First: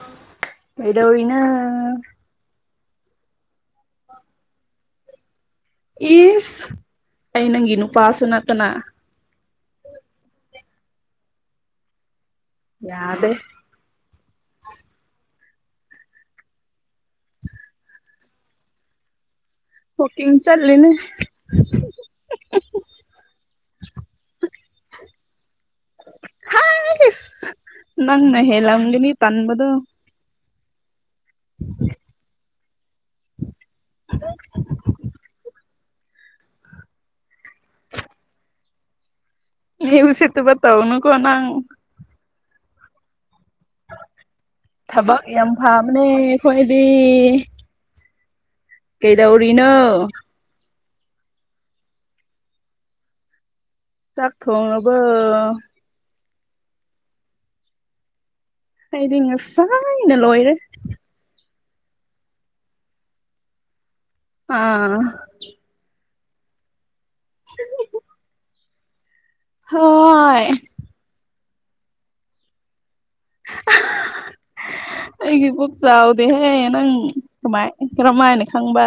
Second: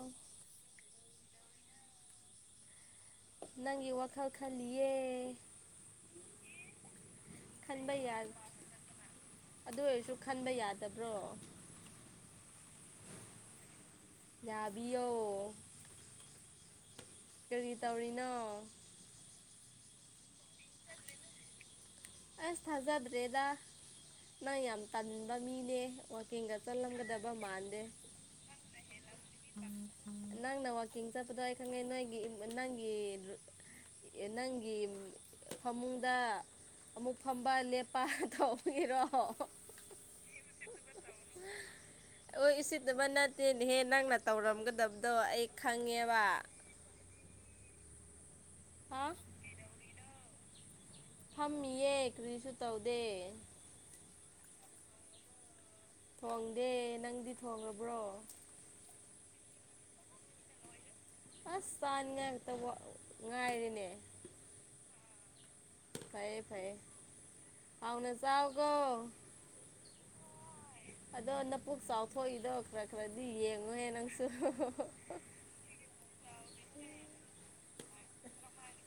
ꯑ ꯑꯦꯗꯣ ꯏꯅ ꯅꯪꯒꯤ ꯋꯥꯈꯜ ꯈꯜꯂꯤꯌꯦ ꯏ ꯈꯟꯕ ꯌꯥ ꯑꯗꯨ ꯑꯣꯏꯔꯁꯨ ꯈꯟꯕ ꯌꯥꯗꯕ꯭ꯔꯣ ꯌꯥꯗꯦ ꯌꯥꯅꯥꯕꯤꯌꯣ ꯀꯔꯤ ꯇꯧꯔꯤꯅꯣ ꯍꯀꯤ ꯆꯜꯂꯤꯅꯦ ꯑꯁ ꯊꯥꯖꯗ꯭ꯔꯦꯗ ꯅꯪ ꯌꯥꯝ ꯇꯟꯕ ꯃꯤꯅꯦ ꯋꯥꯛꯀꯤꯡꯒ ꯆꯠꯂꯝꯒꯗꯕ ꯃꯥꯟꯗꯦ ꯍꯦꯂ ꯅꯤ ꯄꯟꯝꯕꯗꯣ ꯅꯪ ꯅꯋꯥ ꯀꯤꯡ ꯆꯠꯄꯗꯣ ꯑꯩ ꯈꯪꯅꯩ ꯅꯣꯏꯒꯤ ꯅꯪꯒꯤ ꯅꯪꯒꯤ ꯐꯃꯨꯡꯗ ꯑꯃꯨꯛ ꯐꯝꯕ ꯂꯦꯞꯄ ꯇꯔꯣ ꯃꯤ ꯁꯤꯠꯇꯕꯠꯇꯧꯅ ꯀꯣꯅꯥꯪ ꯍ ꯏꯆꯦꯠꯇꯨꯕ ꯅꯠꯇꯦꯅꯦꯍꯦ ꯅꯪꯅ ꯇꯧꯔꯝꯒꯗꯕꯗꯣ ꯑꯩ ꯈꯪꯉꯦꯕ ꯑꯩ ꯍꯥ ꯀꯩꯗꯧꯔꯤꯅꯣ ꯐꯝꯃꯤꯌꯦ ꯀꯔꯤꯁꯨ ꯇꯧꯗꯦ ꯆꯥꯛ ꯊꯣꯡꯉꯕꯣ ꯊꯣꯡꯗꯦ ꯅꯪꯗꯤ ꯊꯣꯡꯉꯕ꯭ꯔꯣ ꯑꯩꯗꯤ ꯉꯁꯥꯏꯅ ꯂꯣꯏꯔꯦ ꯑꯁ ꯆꯥꯅꯤꯡꯉꯥꯏꯛꯇꯕ ꯉꯥꯏꯔꯤꯅꯦ ꯑꯥ ꯐꯩ ꯐꯩ ꯍꯥꯎꯅ ꯆꯥꯎꯀꯣ ꯍꯣꯏ ꯑꯗꯣ ꯅꯄꯨꯛ ꯆꯥꯎꯊꯣꯛꯏꯗꯣ ꯈꯔ ꯈꯔꯗꯤ ꯌꯦꯡꯉꯨꯍꯦ ꯅꯪꯁꯨ ꯑꯩꯒꯤ ꯄꯨꯛ ꯆꯥꯎꯗꯦꯍꯦ ꯅꯪ ꯀꯃꯥꯏ ꯀꯔꯝꯃꯥꯏꯅ ꯈꯪꯕ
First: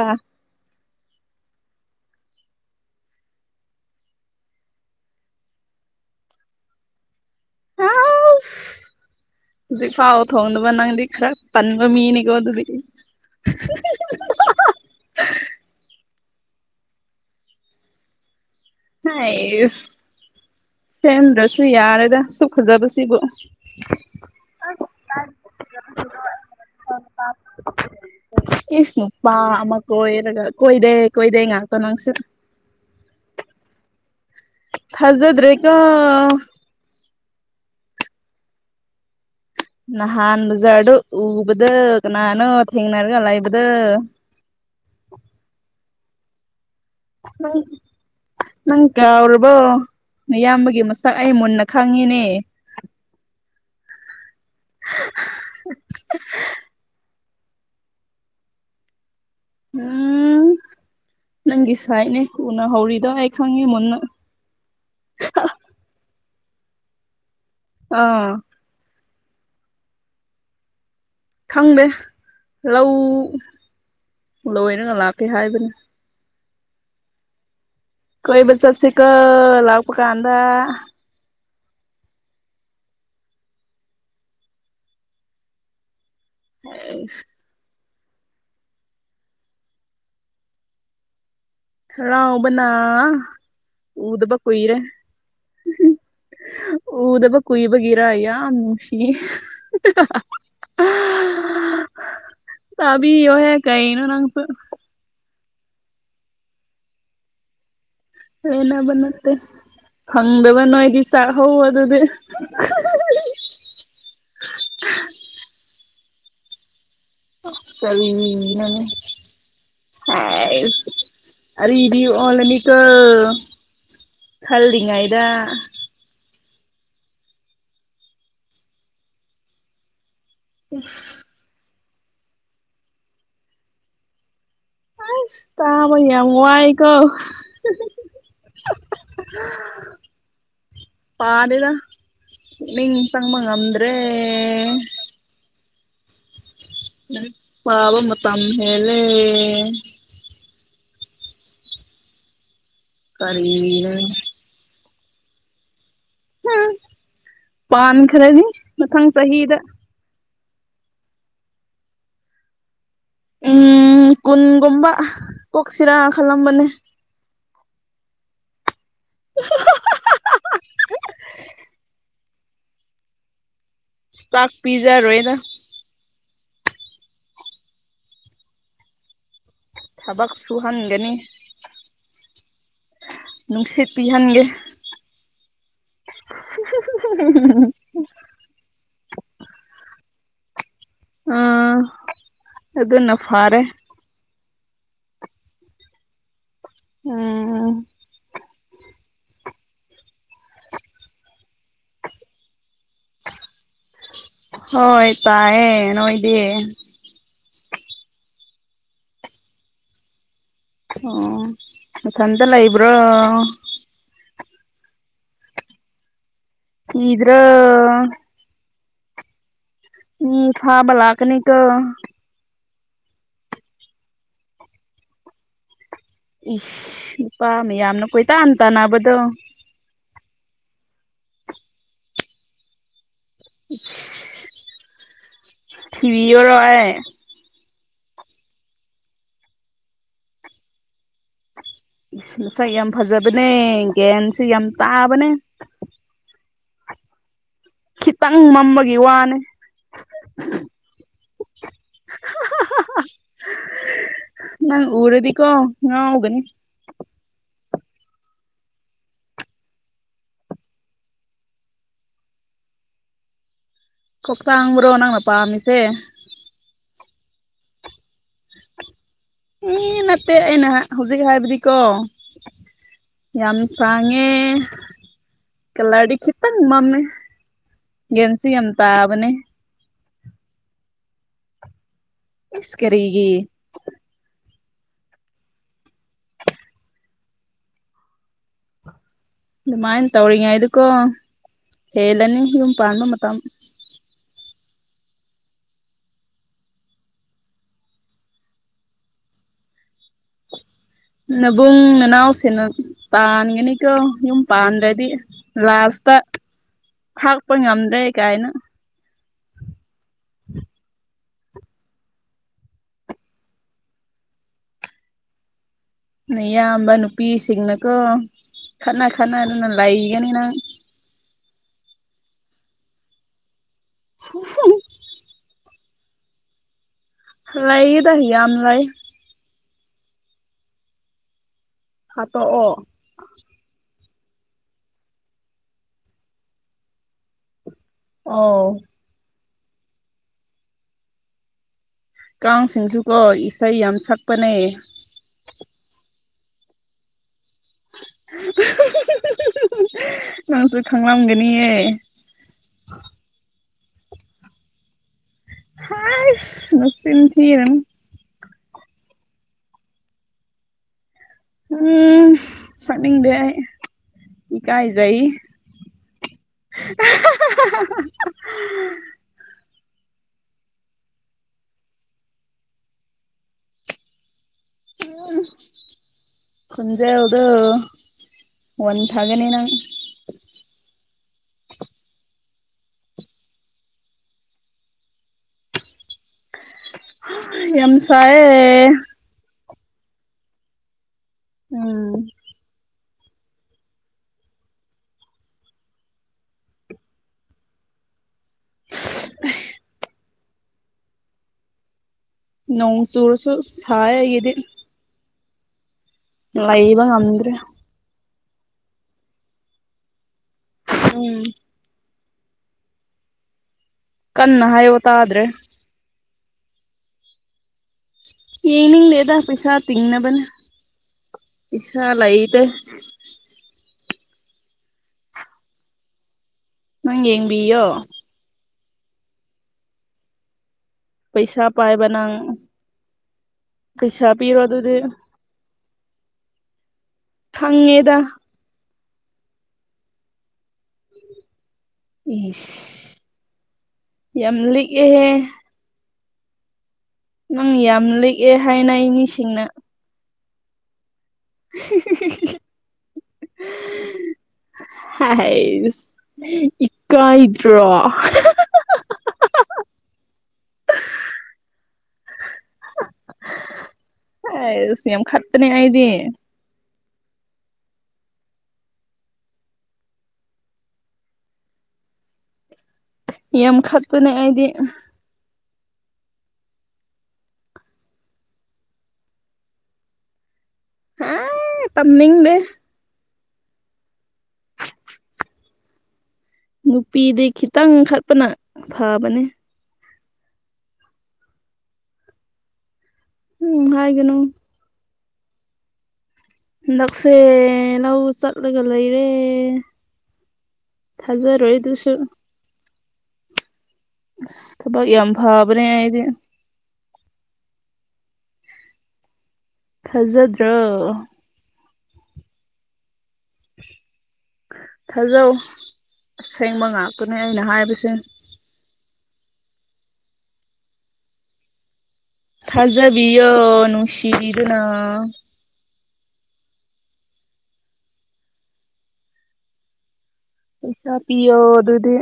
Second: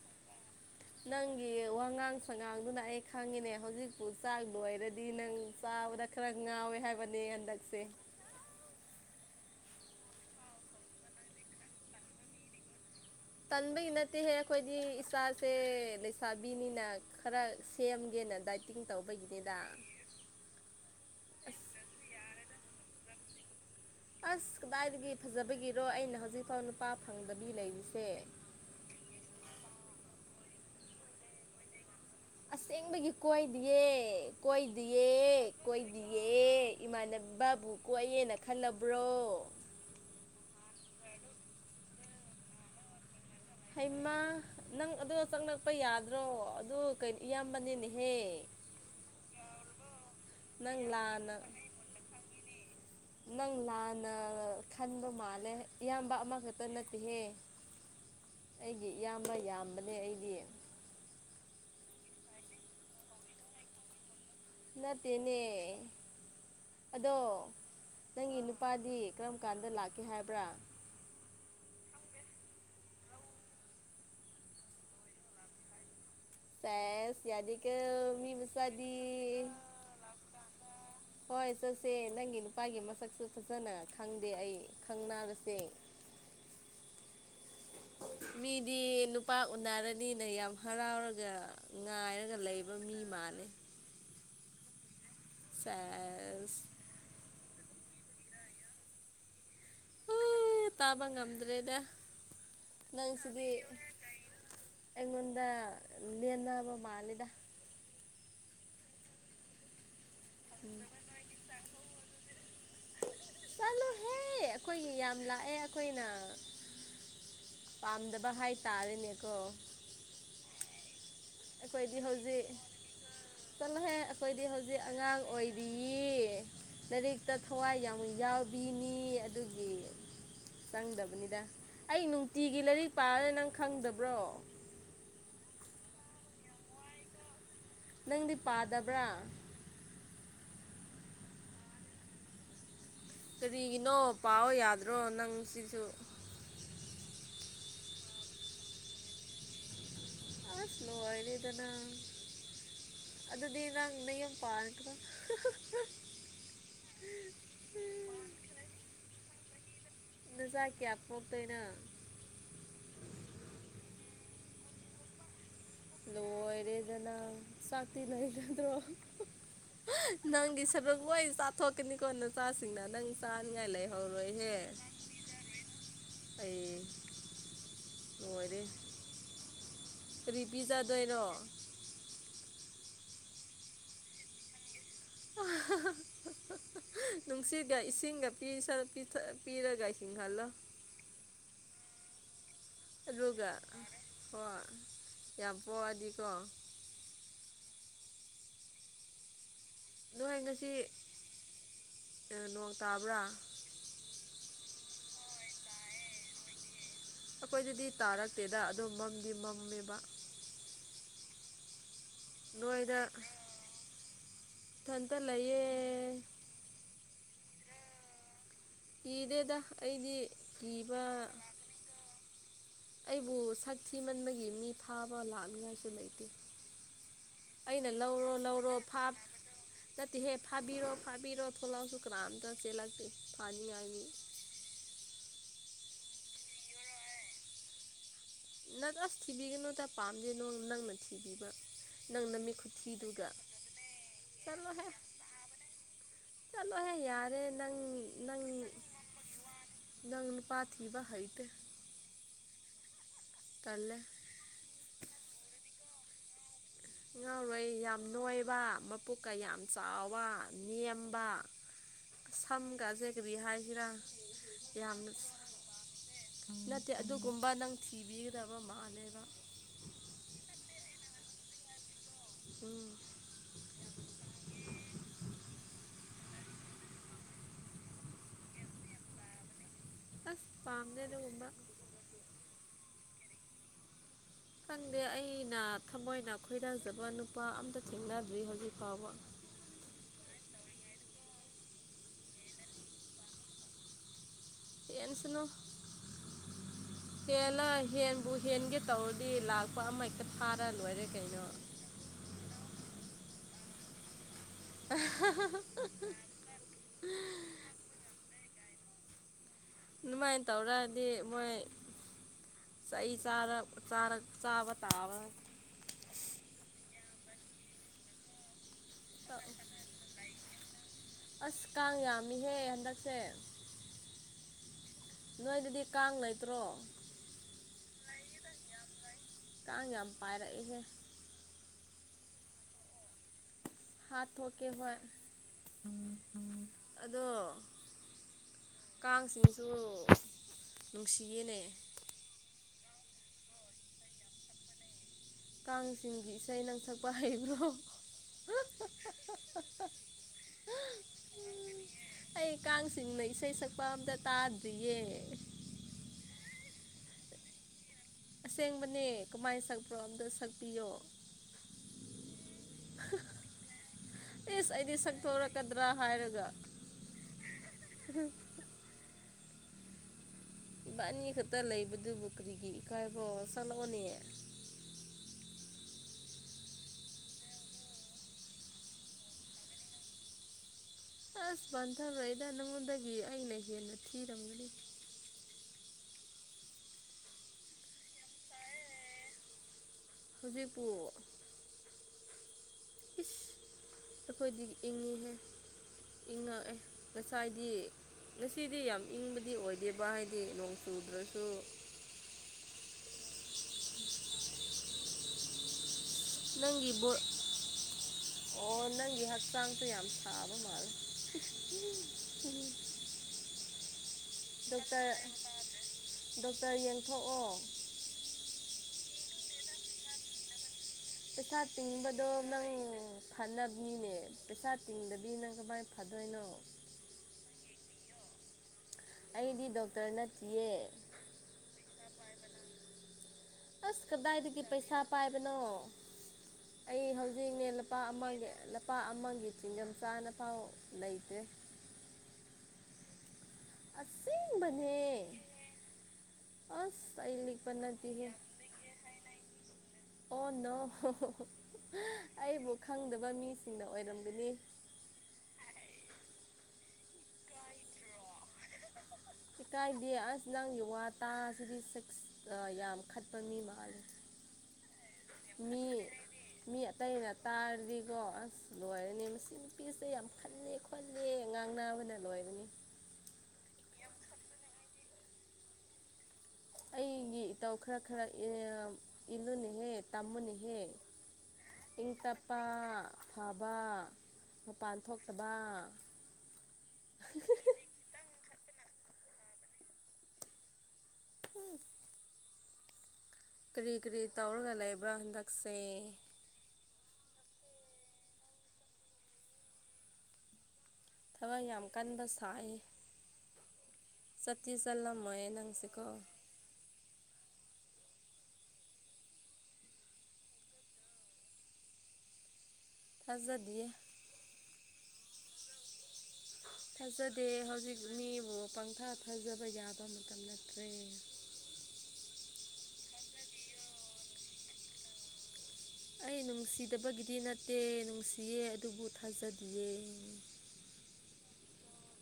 ꯅꯪꯒꯤ ꯋꯥꯉꯥꯡ ꯁꯉꯥꯡꯗꯨꯅ ꯑꯩ ꯈꯪꯉꯤꯅꯦ ꯍꯧꯖꯤꯛꯁꯨ ꯆꯥꯛ ꯂꯣꯏꯔꯗꯤ ꯅꯪ ꯆꯥꯕꯗ ꯈꯔ ꯉꯥꯎꯋꯦ ꯍꯥꯏꯕꯅꯦ ꯍꯟꯗꯛꯁꯦ ꯑꯁ ꯍꯧꯖꯤꯛ ꯐꯥꯎ ꯊꯣꯡꯗꯕ ꯅꯪꯗꯤ ꯈꯔ ꯇꯟꯕ ꯃꯤꯅꯤꯀꯣ ꯑꯗꯨꯗꯤ ꯇꯟꯕꯒꯤ ꯅꯠꯇꯦꯍꯦ ꯑꯩꯈꯣꯏꯗꯤ ꯏꯁꯥꯁꯦ ꯂꯩꯁꯥꯕꯤꯅꯤꯅ ꯈꯔ ꯁꯦꯝꯒꯦꯅ ꯗꯥꯏꯇꯤꯡ ꯇꯧꯕꯒꯤꯅꯤꯗ ꯍꯥꯏꯁ ꯁꯦꯝꯗ꯭ꯔꯁꯨ ꯌꯥꯔꯦꯗ ꯁꯨꯛ ꯐꯖꯕꯁꯤꯕꯨ ꯑꯁ ꯀꯗꯥꯏꯗꯒꯤ ꯐꯖꯕꯒꯤꯔꯣ ꯑꯩꯅ ꯍꯧꯖꯤꯛꯐꯥꯎ ꯅꯨꯄꯥ ꯐꯪꯗꯕꯤ ꯂꯩꯔꯤꯁꯦ ꯏꯁ ꯅꯨꯄꯥ ꯑꯃ ꯀꯣꯏꯔꯒ ꯀꯣꯏꯗꯦ ꯀꯣꯏꯗꯦ ꯉꯥꯛꯇꯥ ꯅꯪꯁꯨ ꯑꯁꯦꯡꯕꯒꯤ ꯀꯣꯏꯗꯤꯌꯦ ꯀꯣꯏꯗꯤꯌꯦ ꯊꯥꯖꯗ꯭ꯔꯦꯀꯣ ꯀꯣꯏꯗꯤꯌꯦ ꯏꯃꯥꯟꯅꯕꯕꯨ ꯀꯣꯏꯌꯦꯅ ꯈꯜꯂꯕ꯭ꯔꯣ ꯅꯍꯥꯟ ꯕꯖꯥꯔꯗ ꯎꯕꯗ ꯀꯅꯥꯅꯣ ꯍꯦꯡꯅꯔꯒ ꯂꯩꯕ ꯍꯩꯃꯥ ꯅꯪ ꯑꯗꯣ ꯆꯪꯂꯛꯄ ꯌꯥꯗ꯭ꯔꯣ ꯑꯗꯨ ꯀꯩꯅꯣ ꯅꯪ ꯏꯌꯥꯝꯕꯅꯤꯅꯦꯍꯦ ꯅꯪ ꯀꯥꯎꯔꯕꯣ ꯅꯪ ꯃꯌꯥꯝꯕꯒꯤ ꯃꯁꯛ ꯑꯩ ꯂꯥꯟꯅ ꯃꯨꯟꯅ ꯈꯪꯉꯤꯅꯦ ꯅꯪ ꯂꯥꯟꯅ ꯈꯟꯕ ꯃꯥꯜꯂꯦ ꯏꯌꯥꯝꯕ ꯑꯃꯈꯛꯇ ꯅꯠꯇꯦꯍꯦ ꯑꯩꯒꯤ ꯏꯌꯥꯝꯕ ꯌꯥꯝꯕꯅꯦ ꯑꯩꯗꯤ ꯅꯪ ꯁꯥꯏꯅꯦ ꯎꯅꯍꯧꯔꯤꯗꯣ ꯍꯑꯩ ꯈꯪꯏ ꯃꯨꯟꯅ ꯅꯠꯇꯦꯅꯦ ꯑꯗꯣ ꯑꯥ ꯅꯪꯒꯤ ꯅꯨ ꯅꯨꯄꯥꯗꯤ ꯀꯔꯝ ꯀꯥꯟꯗ ꯂꯥꯛꯀꯦ ꯍꯥꯏꯕ꯭ꯔꯥ ꯈꯪꯗꯦ ꯂꯧ ꯂꯣꯏꯔꯅ ꯂꯥꯛꯀꯦ ꯍꯥꯏꯕꯅꯤ ꯁꯦꯁ ꯌꯥꯗꯦ ꯀꯣ ꯀꯣꯏꯕ ꯆꯠꯁꯤꯀꯣ ꯂꯥꯛꯄ ꯀꯥꯟꯗ ꯍꯣꯏ ꯆꯠꯁꯦ ꯅꯪꯒꯤ ꯅꯨꯄꯥꯒꯤ ꯃꯁꯛꯁꯨ ꯐꯖꯅ ꯈꯪꯗꯦ ꯑꯩ ꯈꯪ ꯅꯥꯔꯁꯦ ꯑꯁ ꯃꯤꯗꯤ ꯅꯨꯄꯥ ꯎꯅꯔꯅꯤꯅ ꯌꯥꯝ ꯍꯔꯥꯎꯔꯒ ꯉꯥꯏꯔꯒ ꯍꯔꯥꯎꯕꯅ ꯂꯩꯕ ꯃꯤ ꯃꯥꯜꯂ ꯎꯗꯕ ꯀꯨꯏꯔꯦ ꯁꯦꯁ ꯎꯗꯕ ꯀꯨꯏꯕꯒꯤꯔ ꯌꯥꯝ ꯅꯨꯡꯁꯤ ꯍꯣꯏ ꯇꯥꯕ ꯉꯝꯗ꯭ꯔꯦꯗ ꯇꯕꯤ ꯑꯣ ꯅꯪꯁꯤꯗꯤ ꯍꯦ ꯀꯥꯏꯅꯣ ꯅꯪꯁꯨ ꯑꯩꯉꯣꯟꯗ ꯂꯦꯟꯅꯕ ꯃꯥꯂꯦꯗ ꯂꯦꯟꯅꯕ ꯅꯠꯇꯦ ꯐꯪꯗꯕ ꯅꯣꯏꯒꯤ ꯆꯥꯛꯍꯧꯕ ꯑꯗꯨꯗꯤ ꯆꯠꯂꯨꯍꯦ ꯑꯩꯈꯣꯏꯒꯤ ꯌꯥꯝ ꯂꯥꯛꯑꯦ ꯑꯩꯈꯣꯏꯅ ꯄꯥꯝꯗꯕ ꯍꯥꯏꯇꯥꯔꯦꯅꯦꯀꯣ ꯍꯥꯁ ꯑꯩꯈꯣꯏꯗꯤ ꯑꯔꯤꯕꯤ ꯍꯧꯖꯤꯛ ꯑꯣꯜꯂꯅꯤꯀꯣ ꯆꯠꯂꯣꯍꯦ ꯈꯜꯗꯤꯉꯥꯏꯗ ꯏ ꯂꯥꯏꯔꯤꯛꯇ ꯊꯋꯥꯏ ꯌꯥꯝ ꯌꯥꯎꯕꯤꯅꯤ ꯑꯗꯨꯒꯤ ꯆꯪꯗꯕꯅꯤꯗ ꯑꯩ ꯅꯨꯡꯇꯤꯒꯤ ꯂꯥꯏꯔꯤꯛ ꯄꯥꯔꯦ ꯅꯪ ꯈꯪꯗꯕ꯭ꯔꯣ ꯑꯁ ꯇꯥꯕ ꯌꯥꯝ ꯋꯥꯏꯀꯣ ꯅꯪꯗꯤ ꯄꯥꯗꯕ꯭ꯔꯥ ꯄꯥꯗꯦꯗ ꯄꯨꯛꯅꯤꯡ ꯆꯪꯕ ꯉꯝꯗ꯭ꯔꯦ ꯀꯔꯤꯒꯤꯅꯣ ꯄꯥꯎ ꯌꯥꯗ꯭ꯔꯣ ꯅꯪ ꯁꯤꯁꯨ ꯂꯥꯔꯤꯛ ꯄꯥꯕ ꯃꯇꯝ ꯍꯦꯜꯂꯦ ꯑꯁ ꯂꯣꯏꯔꯦꯗꯅ ꯑꯗꯨꯗꯤ ꯀꯔꯤꯅꯣ ꯅꯪ ꯅꯌꯨꯝ ꯄꯥꯟꯈꯔꯣ ꯍꯝ ꯄꯥꯟꯈ꯭ꯔꯅꯤ ꯃꯊꯪ ꯆꯍꯤꯗ ꯅꯖꯥ ꯀꯌꯥ ꯄꯣꯛꯇꯣꯏꯅꯣ ꯎꯝ ꯀꯨꯟꯒꯨꯝꯕ ꯄꯣꯛꯁꯤꯔꯥ ꯈꯜꯂꯝꯕꯅꯦ ꯑꯗꯨ ꯅꯪ ꯁꯥꯥꯛꯇꯤ ꯅꯩꯒꯗ꯭ꯔꯣ ꯅꯪꯗꯤ ꯁꯔꯨꯛ ꯂꯣꯏ ꯆꯥꯊꯣꯛꯀꯅꯤꯀꯣ ꯅꯆꯥꯁꯤꯡꯅ ꯅꯪ ꯆꯥꯅꯤꯡꯉꯥꯏ ꯂꯩ ꯆꯥꯛ ꯍꯧꯔꯣꯏꯍꯦ ꯄꯤꯖꯔꯣꯏꯗ ꯑꯩ ꯂꯣꯏꯔꯦ ꯊꯕꯛ ꯀꯔꯤ ꯁꯨꯍꯟꯒꯅꯤ ꯄꯤꯖꯗꯣꯏꯔꯣ ꯅꯨꯡꯁꯤꯠ ꯄꯤꯍꯟꯒꯦ ꯅꯨꯡꯁꯤꯠꯒ ꯏꯁꯤꯡꯒ ꯄꯤ ꯁ ꯄꯤꯊꯛ ꯑ ꯄꯤꯔꯒ ꯍꯤꯡ ꯍꯜꯂꯣ ꯑꯥ ꯑꯗꯨꯅ ꯑꯗꯨꯒ ꯐꯔꯦ ꯍꯣꯏ ꯌꯥꯝ ꯄꯣꯛꯑꯗꯤꯀꯣ ꯎꯝ ꯅꯣꯏ ꯉꯁꯤ ꯑ ꯅꯣꯡ ꯇꯥꯕ꯭ꯔꯥ ꯍꯣꯏ ꯇꯥꯏꯌꯦ ꯅꯣꯏꯗꯤ ꯑꯩꯈꯣꯏꯗꯗꯤ ꯇꯥꯔꯛꯇꯦꯗ ꯑꯗꯣ ꯃꯝꯗꯤ ꯃꯝꯃꯦꯕ ꯑꯣ ꯅꯊꯟꯇ ꯂꯩꯕ꯭ꯔꯣ ꯅꯣꯏꯗ ꯏꯊꯟꯇ ꯂꯩꯌꯦ ꯀꯤꯗꯔꯣ ꯀꯤꯗꯦꯗ ꯑꯩꯗꯤ ꯃꯤ ꯐꯥꯕ ꯀꯤꯕ ꯂꯥꯛꯀꯅꯤꯀꯣ ꯑꯩꯕꯨ ꯁꯛ ꯊꯤ ꯃꯟꯕꯒꯤ ꯃꯤ ꯐꯥꯕ ꯂꯥꯛꯅꯤꯉꯥꯏꯁꯨ ꯂꯩꯇꯦ ꯏꯁ ꯅꯨꯄꯥ ꯑꯩꯅ ꯃꯌꯥꯝꯅ ꯀꯣꯏ ꯂꯧꯔꯣ ꯇꯥꯟ ꯂꯧꯔꯣ ꯐꯥ ꯇꯥꯟꯅꯕꯗꯣ ꯅꯠꯇꯦꯍꯦ ꯐꯥꯕꯤꯔꯣ ꯐꯥꯕꯤꯔꯣ ꯊꯣꯛꯂꯛꯑꯁꯨ ꯀꯅꯥꯝꯇ ꯆꯦꯜꯂꯛꯇꯦ ꯐꯥꯅꯤꯉꯥꯏꯒꯤ ꯊꯤꯚꯤꯌꯣꯔꯣ ꯑꯩ ꯅꯪ ꯑꯁ ꯊꯤꯕꯤꯒꯅꯨ ꯇ ꯄꯥꯝꯗꯦ ꯅꯣ ꯅꯪꯅ ꯊꯤꯕꯤꯕ ꯅꯪ ꯅꯃꯤꯠ ꯃꯁꯛ ꯌꯥꯝ ꯈꯨꯊꯤꯗꯨꯒ ꯐꯖꯕꯅꯦ ꯒ꯭ꯌꯥꯟꯁꯦ ꯌꯥꯝ ꯆꯠꯂꯣꯍꯦ ꯇꯥꯕꯅꯦ ꯆꯠꯂꯣꯍꯦ ꯌꯥꯔꯦ ꯅꯪ ꯈꯤꯇꯪ ꯅꯪ ꯃꯝꯕꯒꯤ ꯋꯥꯅꯦ ꯅꯪ ꯅꯨꯄꯥ ꯊꯤꯕ ꯍꯩꯇꯦ ꯇꯜꯂꯦ ꯅꯪ ꯎꯔꯗꯤꯀꯣ ꯉꯥꯎꯒꯅꯤ ꯉꯥꯎꯔꯣꯏ ꯌꯥꯝ ꯅꯣꯏꯕ ꯃꯄꯨꯛꯀ ꯌꯥꯝ ꯆꯥꯎꯕ ꯅꯦꯝꯕ ꯁꯝꯒꯖꯦ ꯍꯥꯏꯁꯤꯔꯥ ꯀꯣꯛꯇꯥꯡꯕ꯭ꯔꯣ ꯌꯥꯝꯅ ꯅꯪꯅ ꯄꯥꯝꯃꯤꯁꯦ ꯅꯠꯇꯦ ꯑꯗꯨꯒꯨꯝꯕ ꯅꯪ ꯊꯤꯕꯤꯒꯗꯕ ꯃꯥꯜꯂꯦꯕ ꯏ ꯅꯠꯇꯦ ꯑꯩ ꯅꯍꯥꯛ ꯍꯧꯖꯤꯛ ꯍꯥꯏꯕꯗꯤꯀꯣ ꯎꯝ ꯌꯥꯝ ꯁꯥꯡꯉꯦ ꯀꯂꯔꯗꯤ ꯈꯤꯇꯪ ꯃꯝꯃꯦ ꯒꯌꯥꯟꯁꯨ ꯌꯥꯝ ꯇꯥꯕꯅꯦ ꯑꯁ ꯄꯥꯝꯗꯦ ꯑꯗꯨꯒꯨꯝꯕ ꯀꯔꯤꯒꯤ ꯈꯪꯗꯦ ꯑꯩꯅ ꯊꯃꯣꯏꯅ ꯈꯣꯏꯗꯖꯥꯕ ꯅꯨꯄꯥ ꯑꯝꯇꯥ ꯊꯦꯡꯅꯗ꯭ꯔꯤ ꯍꯧꯖꯤꯛ ꯐꯥꯎꯕ ꯑꯗꯨꯃꯥꯏꯟ ꯇꯧꯔꯤꯉꯩꯗꯀꯣ ꯍꯦꯜꯂꯅꯤ ꯌꯨꯝ ꯄꯥꯟꯕ ꯃꯇꯝ ꯍꯦꯟꯁꯅꯨ ꯍꯦꯜꯂꯥ ꯍꯦꯟꯕꯨ ꯍꯦꯟꯒꯦ ꯇꯧꯔꯗꯤ ꯂꯥꯛꯄ ꯑꯃ ꯍꯦꯛ ꯅꯕꯨꯡ ꯅꯅꯥꯎ ꯁꯦꯟꯅ ꯇꯥꯟꯒꯅꯤꯀꯣ ꯌꯨꯝ ꯄꯥꯟꯗ꯭ꯔꯗꯤ ꯂꯥꯁꯇꯥ ꯊꯥꯛꯄ ꯉꯝꯗ꯭ꯔꯦ ꯀꯥꯏꯅ ꯑꯗꯨꯃꯥꯏꯟ ꯇꯧꯔꯛꯑꯗꯤ ꯃꯣꯏ ꯆꯩ ꯆꯥꯔꯞ ꯆꯥꯔꯛ ꯆꯥꯕ ꯇꯥꯕ ꯅꯥꯌꯥꯝꯕ ꯅꯨꯄꯤꯁꯤꯡꯅꯀꯣ ꯈꯠꯅ ꯈꯠꯅꯗꯅ ꯂꯩꯒꯅꯤ ꯅꯪ ꯑꯁ ꯀꯥꯡ ꯌꯥꯝꯃꯤꯍꯦ ꯍꯟꯗꯛꯁꯦ [unintelligible] ꯅꯣꯏꯗꯗꯤ ꯀꯥꯡ ꯂꯩꯇ꯭ꯔꯣ ꯂꯩꯌꯦꯗꯥ ꯌꯥꯝ ꯂꯩꯥ ꯂꯩ ꯀꯥꯡ ꯌꯥꯝ ꯄꯥꯏꯔꯛꯑꯦꯍꯦ ꯍꯥꯠꯇꯣꯛꯑꯣ ꯍꯥꯊꯣꯛꯀꯦ ꯍꯣꯏ ꯑꯗꯣ ꯑꯧ ꯀꯥꯡꯁꯤꯡꯁꯨ ꯅꯨꯡꯁꯤꯌꯦꯅꯦ ꯀꯥꯡꯁꯤꯡꯁꯨꯀꯣ ꯏꯁꯩ ꯌꯥꯝ ꯁꯛꯄꯅꯦ ꯀꯥꯡꯁꯤꯡꯒꯤ ꯏꯁꯩ ꯅꯪ ꯁꯛꯄ ꯍꯩꯕ꯭ꯔꯣ ꯑꯍ ꯍꯨꯡ ꯍꯨꯡ ꯍꯨꯡ ꯍꯨꯡ ꯍꯨꯡ ꯍꯍ ꯅꯪꯁꯨ ꯈꯥꯡꯂꯝꯒꯅꯤꯌꯦ ꯑꯩ ꯀꯥꯡꯁꯤꯡꯅ ꯏꯁꯩ ꯁꯛꯄ ꯑꯝꯇ ꯇꯥꯗ꯭ꯔꯤꯌꯦ ꯍꯥꯏꯁ ꯅꯆꯤꯟ ꯊꯤꯔꯅꯨ ꯑꯁꯦꯡꯕꯅꯦ ꯀꯃꯥꯏ ꯁꯛꯄ꯭ꯔꯣ ꯑꯝꯇ ꯁꯛꯄꯤꯌꯣ ꯎꯝ ꯁꯛꯅꯤꯡꯗꯦ ꯑꯩ ꯏꯁ ꯑꯩꯗꯤ ꯏꯀꯥꯏꯖꯩ ꯁꯛꯇꯣꯔꯛꯀꯗ꯭ꯔꯥ ꯍꯥꯏꯔꯒ [unintelligible] ꯏꯕꯥꯟꯅꯤ ꯈꯛꯇꯥ ꯂꯩꯕꯗꯨꯕꯨ ꯀꯔꯤꯒꯤ ꯏꯀꯥꯏꯕ꯭ꯔꯣ ꯁꯛꯂꯛꯑꯣꯅꯦ [unintelligible] ꯈꯣꯟꯖꯦꯜꯗꯣ ꯋꯟꯊꯥꯒꯅꯤ ꯅꯪ ꯑꯁ ꯋꯟꯊꯥꯔꯣꯏꯗ ꯅꯪꯉꯣꯟꯗꯒꯤ ꯑꯩꯅ ꯍꯦꯟꯅ ꯊꯤꯔꯝꯒꯅꯤ ꯍꯍ ꯌꯥꯝ ꯁꯥꯏꯌꯦ ꯍꯨꯖꯤꯛꯄꯨ ꯎꯝ ꯀꯤꯁ ꯑꯈꯣꯏꯗꯤ ꯏꯪꯉꯤꯍꯦ ꯏꯪꯉꯛꯑꯦ ꯉꯁꯥꯏꯗꯤ ꯉꯁꯤꯗꯤ ꯌꯥꯝ ꯏꯪꯕꯗꯤ ꯑꯣꯏꯗꯦꯕ ꯍꯥꯏꯗꯤ ꯅꯣꯡ ꯆꯨꯗ꯭ꯔꯁꯨ ꯅꯣꯡ ꯆꯨꯔꯁꯨ ꯁꯥꯏ ꯑꯩꯒꯤꯗꯤ ꯂꯩꯕ ꯅꯪꯒꯤꯕꯨ ꯉꯝꯗ꯭ꯔꯦ ꯑꯣ ꯅꯪꯒꯤ ꯍꯛꯆꯥꯡꯁꯦ ꯌꯥꯝ ꯁꯥꯕ ꯃꯥꯜꯂꯦ ꯎꯝ ꯀꯟꯅ [unintelligible] ꯍꯥꯏꯌꯣ ꯗꯣꯛꯇꯔ ꯅꯪꯅ ꯍꯥꯏꯕ ꯇꯥꯗ꯭ꯔꯦ ꯗꯣꯛꯇꯔ ꯌꯦꯡꯊꯣꯛꯑꯣ ꯌꯦꯡꯅꯤꯡꯗꯦꯗꯥ ꯄꯩꯁꯥ ꯇꯤꯡꯅꯕꯅꯦ ꯄꯩꯁꯥ ꯇꯤꯡꯕꯗꯣ ꯅꯪ ꯐꯅꯕꯅꯤꯅꯦ ꯄꯩꯁꯥ ꯇꯤꯡꯗꯕꯤ ꯅꯪ ꯀꯃꯥꯏ ꯐꯗꯣꯏꯅꯣ ꯅꯪ ꯌꯦꯡꯕꯤꯌꯣ ꯑꯩꯗꯤ ꯗꯣꯛꯇꯔ ꯅꯠꯇꯤꯌꯦ ꯄꯩꯁꯥ ꯄꯥꯏꯕ ꯅꯪ ꯑꯁ ꯄꯩꯁꯥ ꯄꯤꯔꯣ ꯀꯗꯥꯏꯗꯒꯤ ꯑꯗꯨꯗꯤ ꯄꯩꯁꯥ ꯄꯥꯏꯕꯅꯣ ꯑꯩ ꯍꯧꯖꯤꯛꯅꯦ ꯂꯨꯄꯥ ꯈꯪꯉꯦꯗ ꯑꯃꯒꯤ ꯂꯄꯥ ꯑꯃꯒꯤ ꯆꯤꯡꯒꯝ ꯆꯥꯅ ꯐꯥꯎ ꯂꯩꯇꯦ ꯏꯁ ꯌꯥꯝ ꯑꯁꯦꯡꯕꯅꯦ ꯂꯤꯛꯑꯦꯍꯦ ꯑꯁ ꯑꯩꯗꯤ ꯅꯪ ꯌꯥꯝ ꯂꯤꯛꯑꯦ ꯍꯥꯏꯅꯩ ꯃꯤꯁꯤꯡꯅ ꯑꯣ ꯅꯣ ꯑꯩꯕꯨ ꯈꯪꯗꯕ ꯃꯤꯁꯤꯡꯅ ꯑꯣꯏꯔꯝꯒꯅꯤ ꯍꯁ ꯏꯀꯥꯏ꯭ꯗꯔꯣ ꯏꯀꯥꯏꯗꯦ ꯑꯁ ꯅꯪꯒꯤ ꯋꯥ ꯇꯥꯁꯤꯗꯤ ꯁꯤꯛꯁ ꯌꯥꯝ ꯈꯠꯄ ꯃꯤ ꯃꯥꯂꯦ ꯏꯁ ꯌꯥꯝ ꯈꯠꯄꯅꯦ ꯑꯩꯗꯤ ꯃꯤ ꯑꯇꯩꯅ ꯇꯥꯔꯗꯤꯀꯣ ꯑꯁ ꯂꯣꯏꯔꯅꯤ ꯃꯁꯤ ꯅꯨꯄꯤꯁꯦ ꯌꯥꯝ ꯈꯠꯂꯦ ꯈꯣꯠꯂꯦ ꯉꯥꯡꯅꯥꯕꯅ ꯂꯣꯏꯔꯅꯤ ꯌꯥꯝ ꯈꯠꯄꯅꯦ ꯑꯩꯗꯤ ꯑꯩꯒꯤ ꯏꯇꯧ ꯈꯔ ꯈꯔ ꯏꯜꯂꯨꯅꯦꯍꯦ ꯇꯝꯃꯨꯅꯦꯍꯦ ꯑꯥ ꯏꯪ ꯇꯝꯅꯤꯡꯗꯦ ꯇꯞꯄ ꯐꯕ ꯃꯄꯥꯟ ꯊꯣꯛꯇꯕ ꯅꯨꯄꯤꯗꯤ ꯈꯤꯇꯪ ꯈꯠꯄꯅ ꯐꯕꯅꯦ ꯎꯝ ꯎꯝ ꯀꯔꯤ ꯀꯔꯤ ꯍꯥꯏꯒꯅꯨ ꯇꯧꯔꯒ ꯂꯩꯕ꯭ꯔꯥ ꯍꯟꯗꯛꯁꯦ ꯍꯟꯗꯛꯁꯦ ꯂꯧ ꯆꯠꯂꯒ ꯂꯩꯔꯦ ꯊꯥꯖꯔꯣꯏ ꯑꯥꯗꯨꯁꯨ ꯊꯥꯏ ꯊꯕꯛ ꯌꯥꯝ ꯆꯠꯂꯝꯃꯣꯏ ꯐꯕꯅꯦ ꯅꯪꯁꯦꯀꯣ ꯑꯩꯗꯤ ꯊꯥꯖꯗ꯭ꯔꯣ ꯊꯖꯥꯗꯤꯌꯦ ꯊꯥꯖꯧ ꯑꯁꯦꯡꯕ ꯉꯥꯛꯇꯅꯦ ꯊꯥꯖꯗꯦ ꯑꯩꯅ ꯍꯧꯖꯤꯛ ꯍꯥꯏꯕꯁꯦ ꯃꯤꯕꯨ ꯄꯪꯊꯥ ꯊꯥꯖꯕ ꯌꯥꯕ ꯃꯇꯝ ꯅꯠꯇ꯭ꯔꯦ ꯊꯖꯕꯤꯌꯣ ꯅꯨꯡꯁꯤꯕꯤꯗꯨꯅ ꯑꯩ ꯅꯨꯡꯁꯤꯗꯕꯒꯤꯗꯤ ꯅꯠꯇꯦ ꯅꯨꯡꯁꯤꯌꯦ ꯑꯗꯨꯕꯨ ꯊꯥꯖꯗꯤꯌꯦ ꯄꯩꯁꯥ ꯄꯤꯌꯣ ꯑꯗꯨꯗꯤ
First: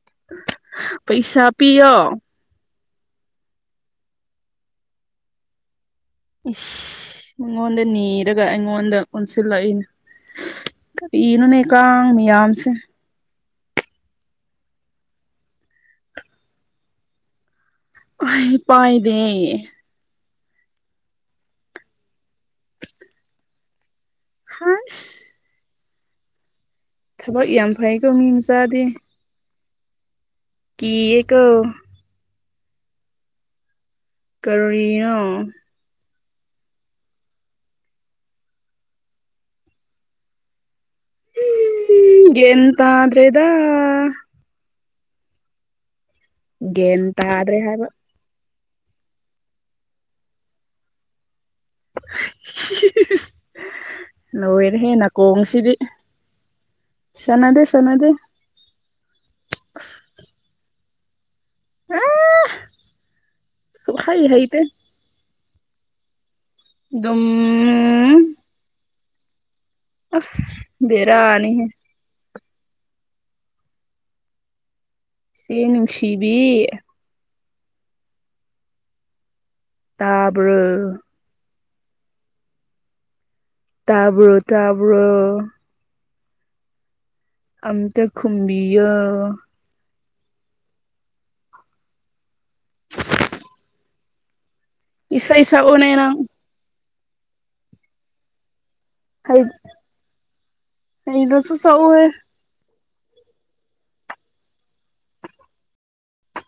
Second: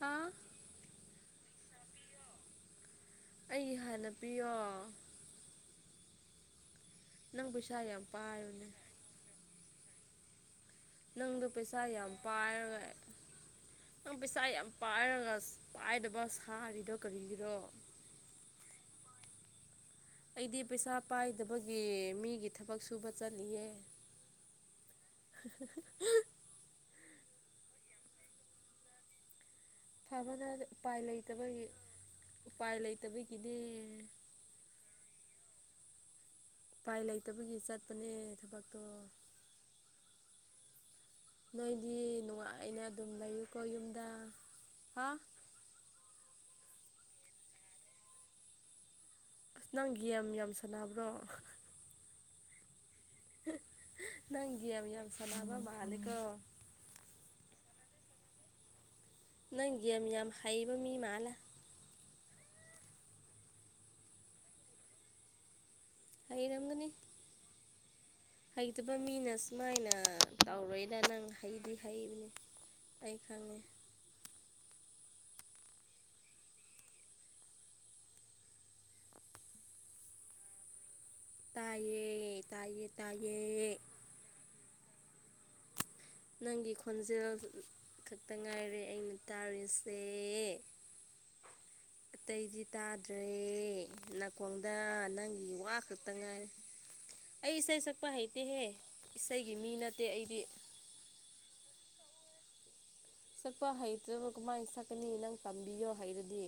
ꯍꯥꯥ ꯄꯩꯁꯥ ꯄꯤꯌꯣ ꯑꯩ ꯍꯥꯟꯅ ꯄꯤꯌꯣ ꯏꯁ ꯅꯪ ꯄꯩꯁꯥ ꯃꯉꯣꯟꯗ ꯌꯥꯝ ꯅꯤꯔꯒ ꯄꯥꯏꯕꯅꯦ ꯑꯩꯉꯣꯟꯗ ꯑꯣꯟꯁꯤꯜꯂꯛꯏꯅ ꯅꯪꯗꯣ ꯀꯔꯤꯅꯣꯅꯦ ꯄꯩꯁꯥ ꯀꯥꯡ ꯌꯥꯝ ꯃꯌꯥꯝꯁꯦ ꯄꯥꯏꯔꯒ ꯅꯪ ꯄꯩꯁꯥ ꯌꯥꯝ ꯄꯥꯏꯔꯒ ꯄꯥꯏꯗꯕ ꯁꯥꯔꯤꯗꯣ ꯀꯔꯤꯒꯤꯔꯣ ꯑꯩ ꯄꯥꯏꯗꯦ ꯑꯩꯗꯤ ꯄꯩꯁꯥ ꯄꯥꯏꯗꯕꯒꯤ ꯃꯤꯒꯤ ꯊꯕꯛ ꯁꯨꯕ ꯆꯠꯂꯤꯌꯦ ꯍꯥ ꯍꯤ ꯍꯤ ꯊꯕꯛ ꯌꯥꯝ ꯐꯩꯀꯣ ꯃꯤ ꯃꯆꯥꯗꯤ ꯐꯕꯅꯦ ꯑꯩꯗꯤ ꯎꯄꯥꯏ ꯀꯤꯌꯦꯀꯣ ꯂꯩꯇꯕꯒꯤ ꯎꯄꯥꯏ ꯂꯩꯇꯕꯒꯤꯅꯦ ꯀꯔꯤꯅꯣ ꯎꯄꯥꯏ ꯂꯩꯇꯕꯒꯤ ꯆꯠꯄꯅꯦ ꯊꯕꯛꯇꯣ ꯅꯣꯏꯗꯤ ꯒ꯭ꯌꯥꯟ ꯅꯨꯡꯉꯥꯏꯅ ꯑꯗꯨꯝ ꯇꯥꯗ꯭ꯔꯦꯗ ꯂꯩꯌꯨꯀꯣ ꯌꯨꯝꯗ ꯍꯥ ꯒꯌ꯭ꯥꯟ ꯇꯥꯗꯔ꯭ꯦ ꯍꯥꯏꯕ ꯑꯁ ꯅꯪ ꯒꯦꯝ ꯌꯥꯝ ꯁꯥꯟꯅꯕ꯭ꯔꯣ [unintelligible] ꯅꯪ ꯒꯦꯝ ꯂꯣꯏꯔꯦꯍꯦ ꯌꯥꯝ ꯁꯥꯟꯅꯕ ꯅꯥꯀꯣꯡꯁꯤꯗꯤ ꯃꯥꯜꯂꯦꯀꯣ ꯁꯅꯗꯦ ꯁꯅꯗꯦ ꯅꯪ ꯒꯦꯝ ꯌꯥꯝ ꯍꯩꯕ ꯃꯤ ꯃꯥꯜꯂꯦ ꯑꯥ ꯁꯨꯡꯍꯩ ꯍꯩꯇꯦ ꯍꯩꯔꯝꯒꯅꯤ ꯑꯗꯨꯝ ꯍꯩꯇꯕ ꯃꯤꯅ ꯁꯨꯃꯥꯏꯅ ꯑꯁ ꯇꯧꯔꯣꯏꯗ ꯅꯪ ꯕꯦꯔꯥꯅꯤꯍꯦ ꯍꯩꯗꯤ ꯍꯩꯕꯅꯤ ꯑꯩ ꯈꯪꯉꯦ ꯅꯨꯡꯁꯤꯕꯤ ꯇꯥꯕ꯭ꯔꯣ ꯇꯥꯏꯌꯦ ꯇꯥꯏꯌꯦ ꯇꯥꯏꯌꯦ ꯇꯥꯕ꯭ꯔꯣ ꯇꯥꯕ꯭ꯔꯣ ꯅꯪꯒꯤ ꯈꯣꯟꯖꯦꯜ ꯑꯝꯇ ꯈꯛꯇ ꯉꯥꯏꯔꯦ ꯈꯨꯝꯕꯤꯌꯣ ꯑꯩꯅ ꯇꯥꯔꯤꯁꯦ ꯑꯇꯩꯗꯤ ꯇꯥꯗ꯭ꯔꯦ ꯅꯥꯀꯣꯡꯗ ꯏꯁꯩ ꯅꯪꯒꯤ ꯋꯥ ꯁꯛꯎꯅꯦ ꯈꯛꯇ ꯅꯪ ꯉꯥꯏ ꯑꯩ ꯏꯁꯩ ꯁꯛꯄ ꯍꯩꯇꯦꯍꯦ ꯏꯁꯩꯒꯤ ꯃꯤ ꯅꯠꯇꯦ ꯑꯩꯗꯤ ꯂꯩꯗꯔꯥꯁꯨ ꯁꯛꯎꯍꯦ ꯁꯛꯄ ꯍꯩꯇ꯭ꯔꯕ ꯀꯃꯥꯏꯅ ꯁꯛꯀꯅꯤ ꯅꯪ ꯇꯝꯕꯤꯌꯣ ꯍꯩꯔꯗꯤ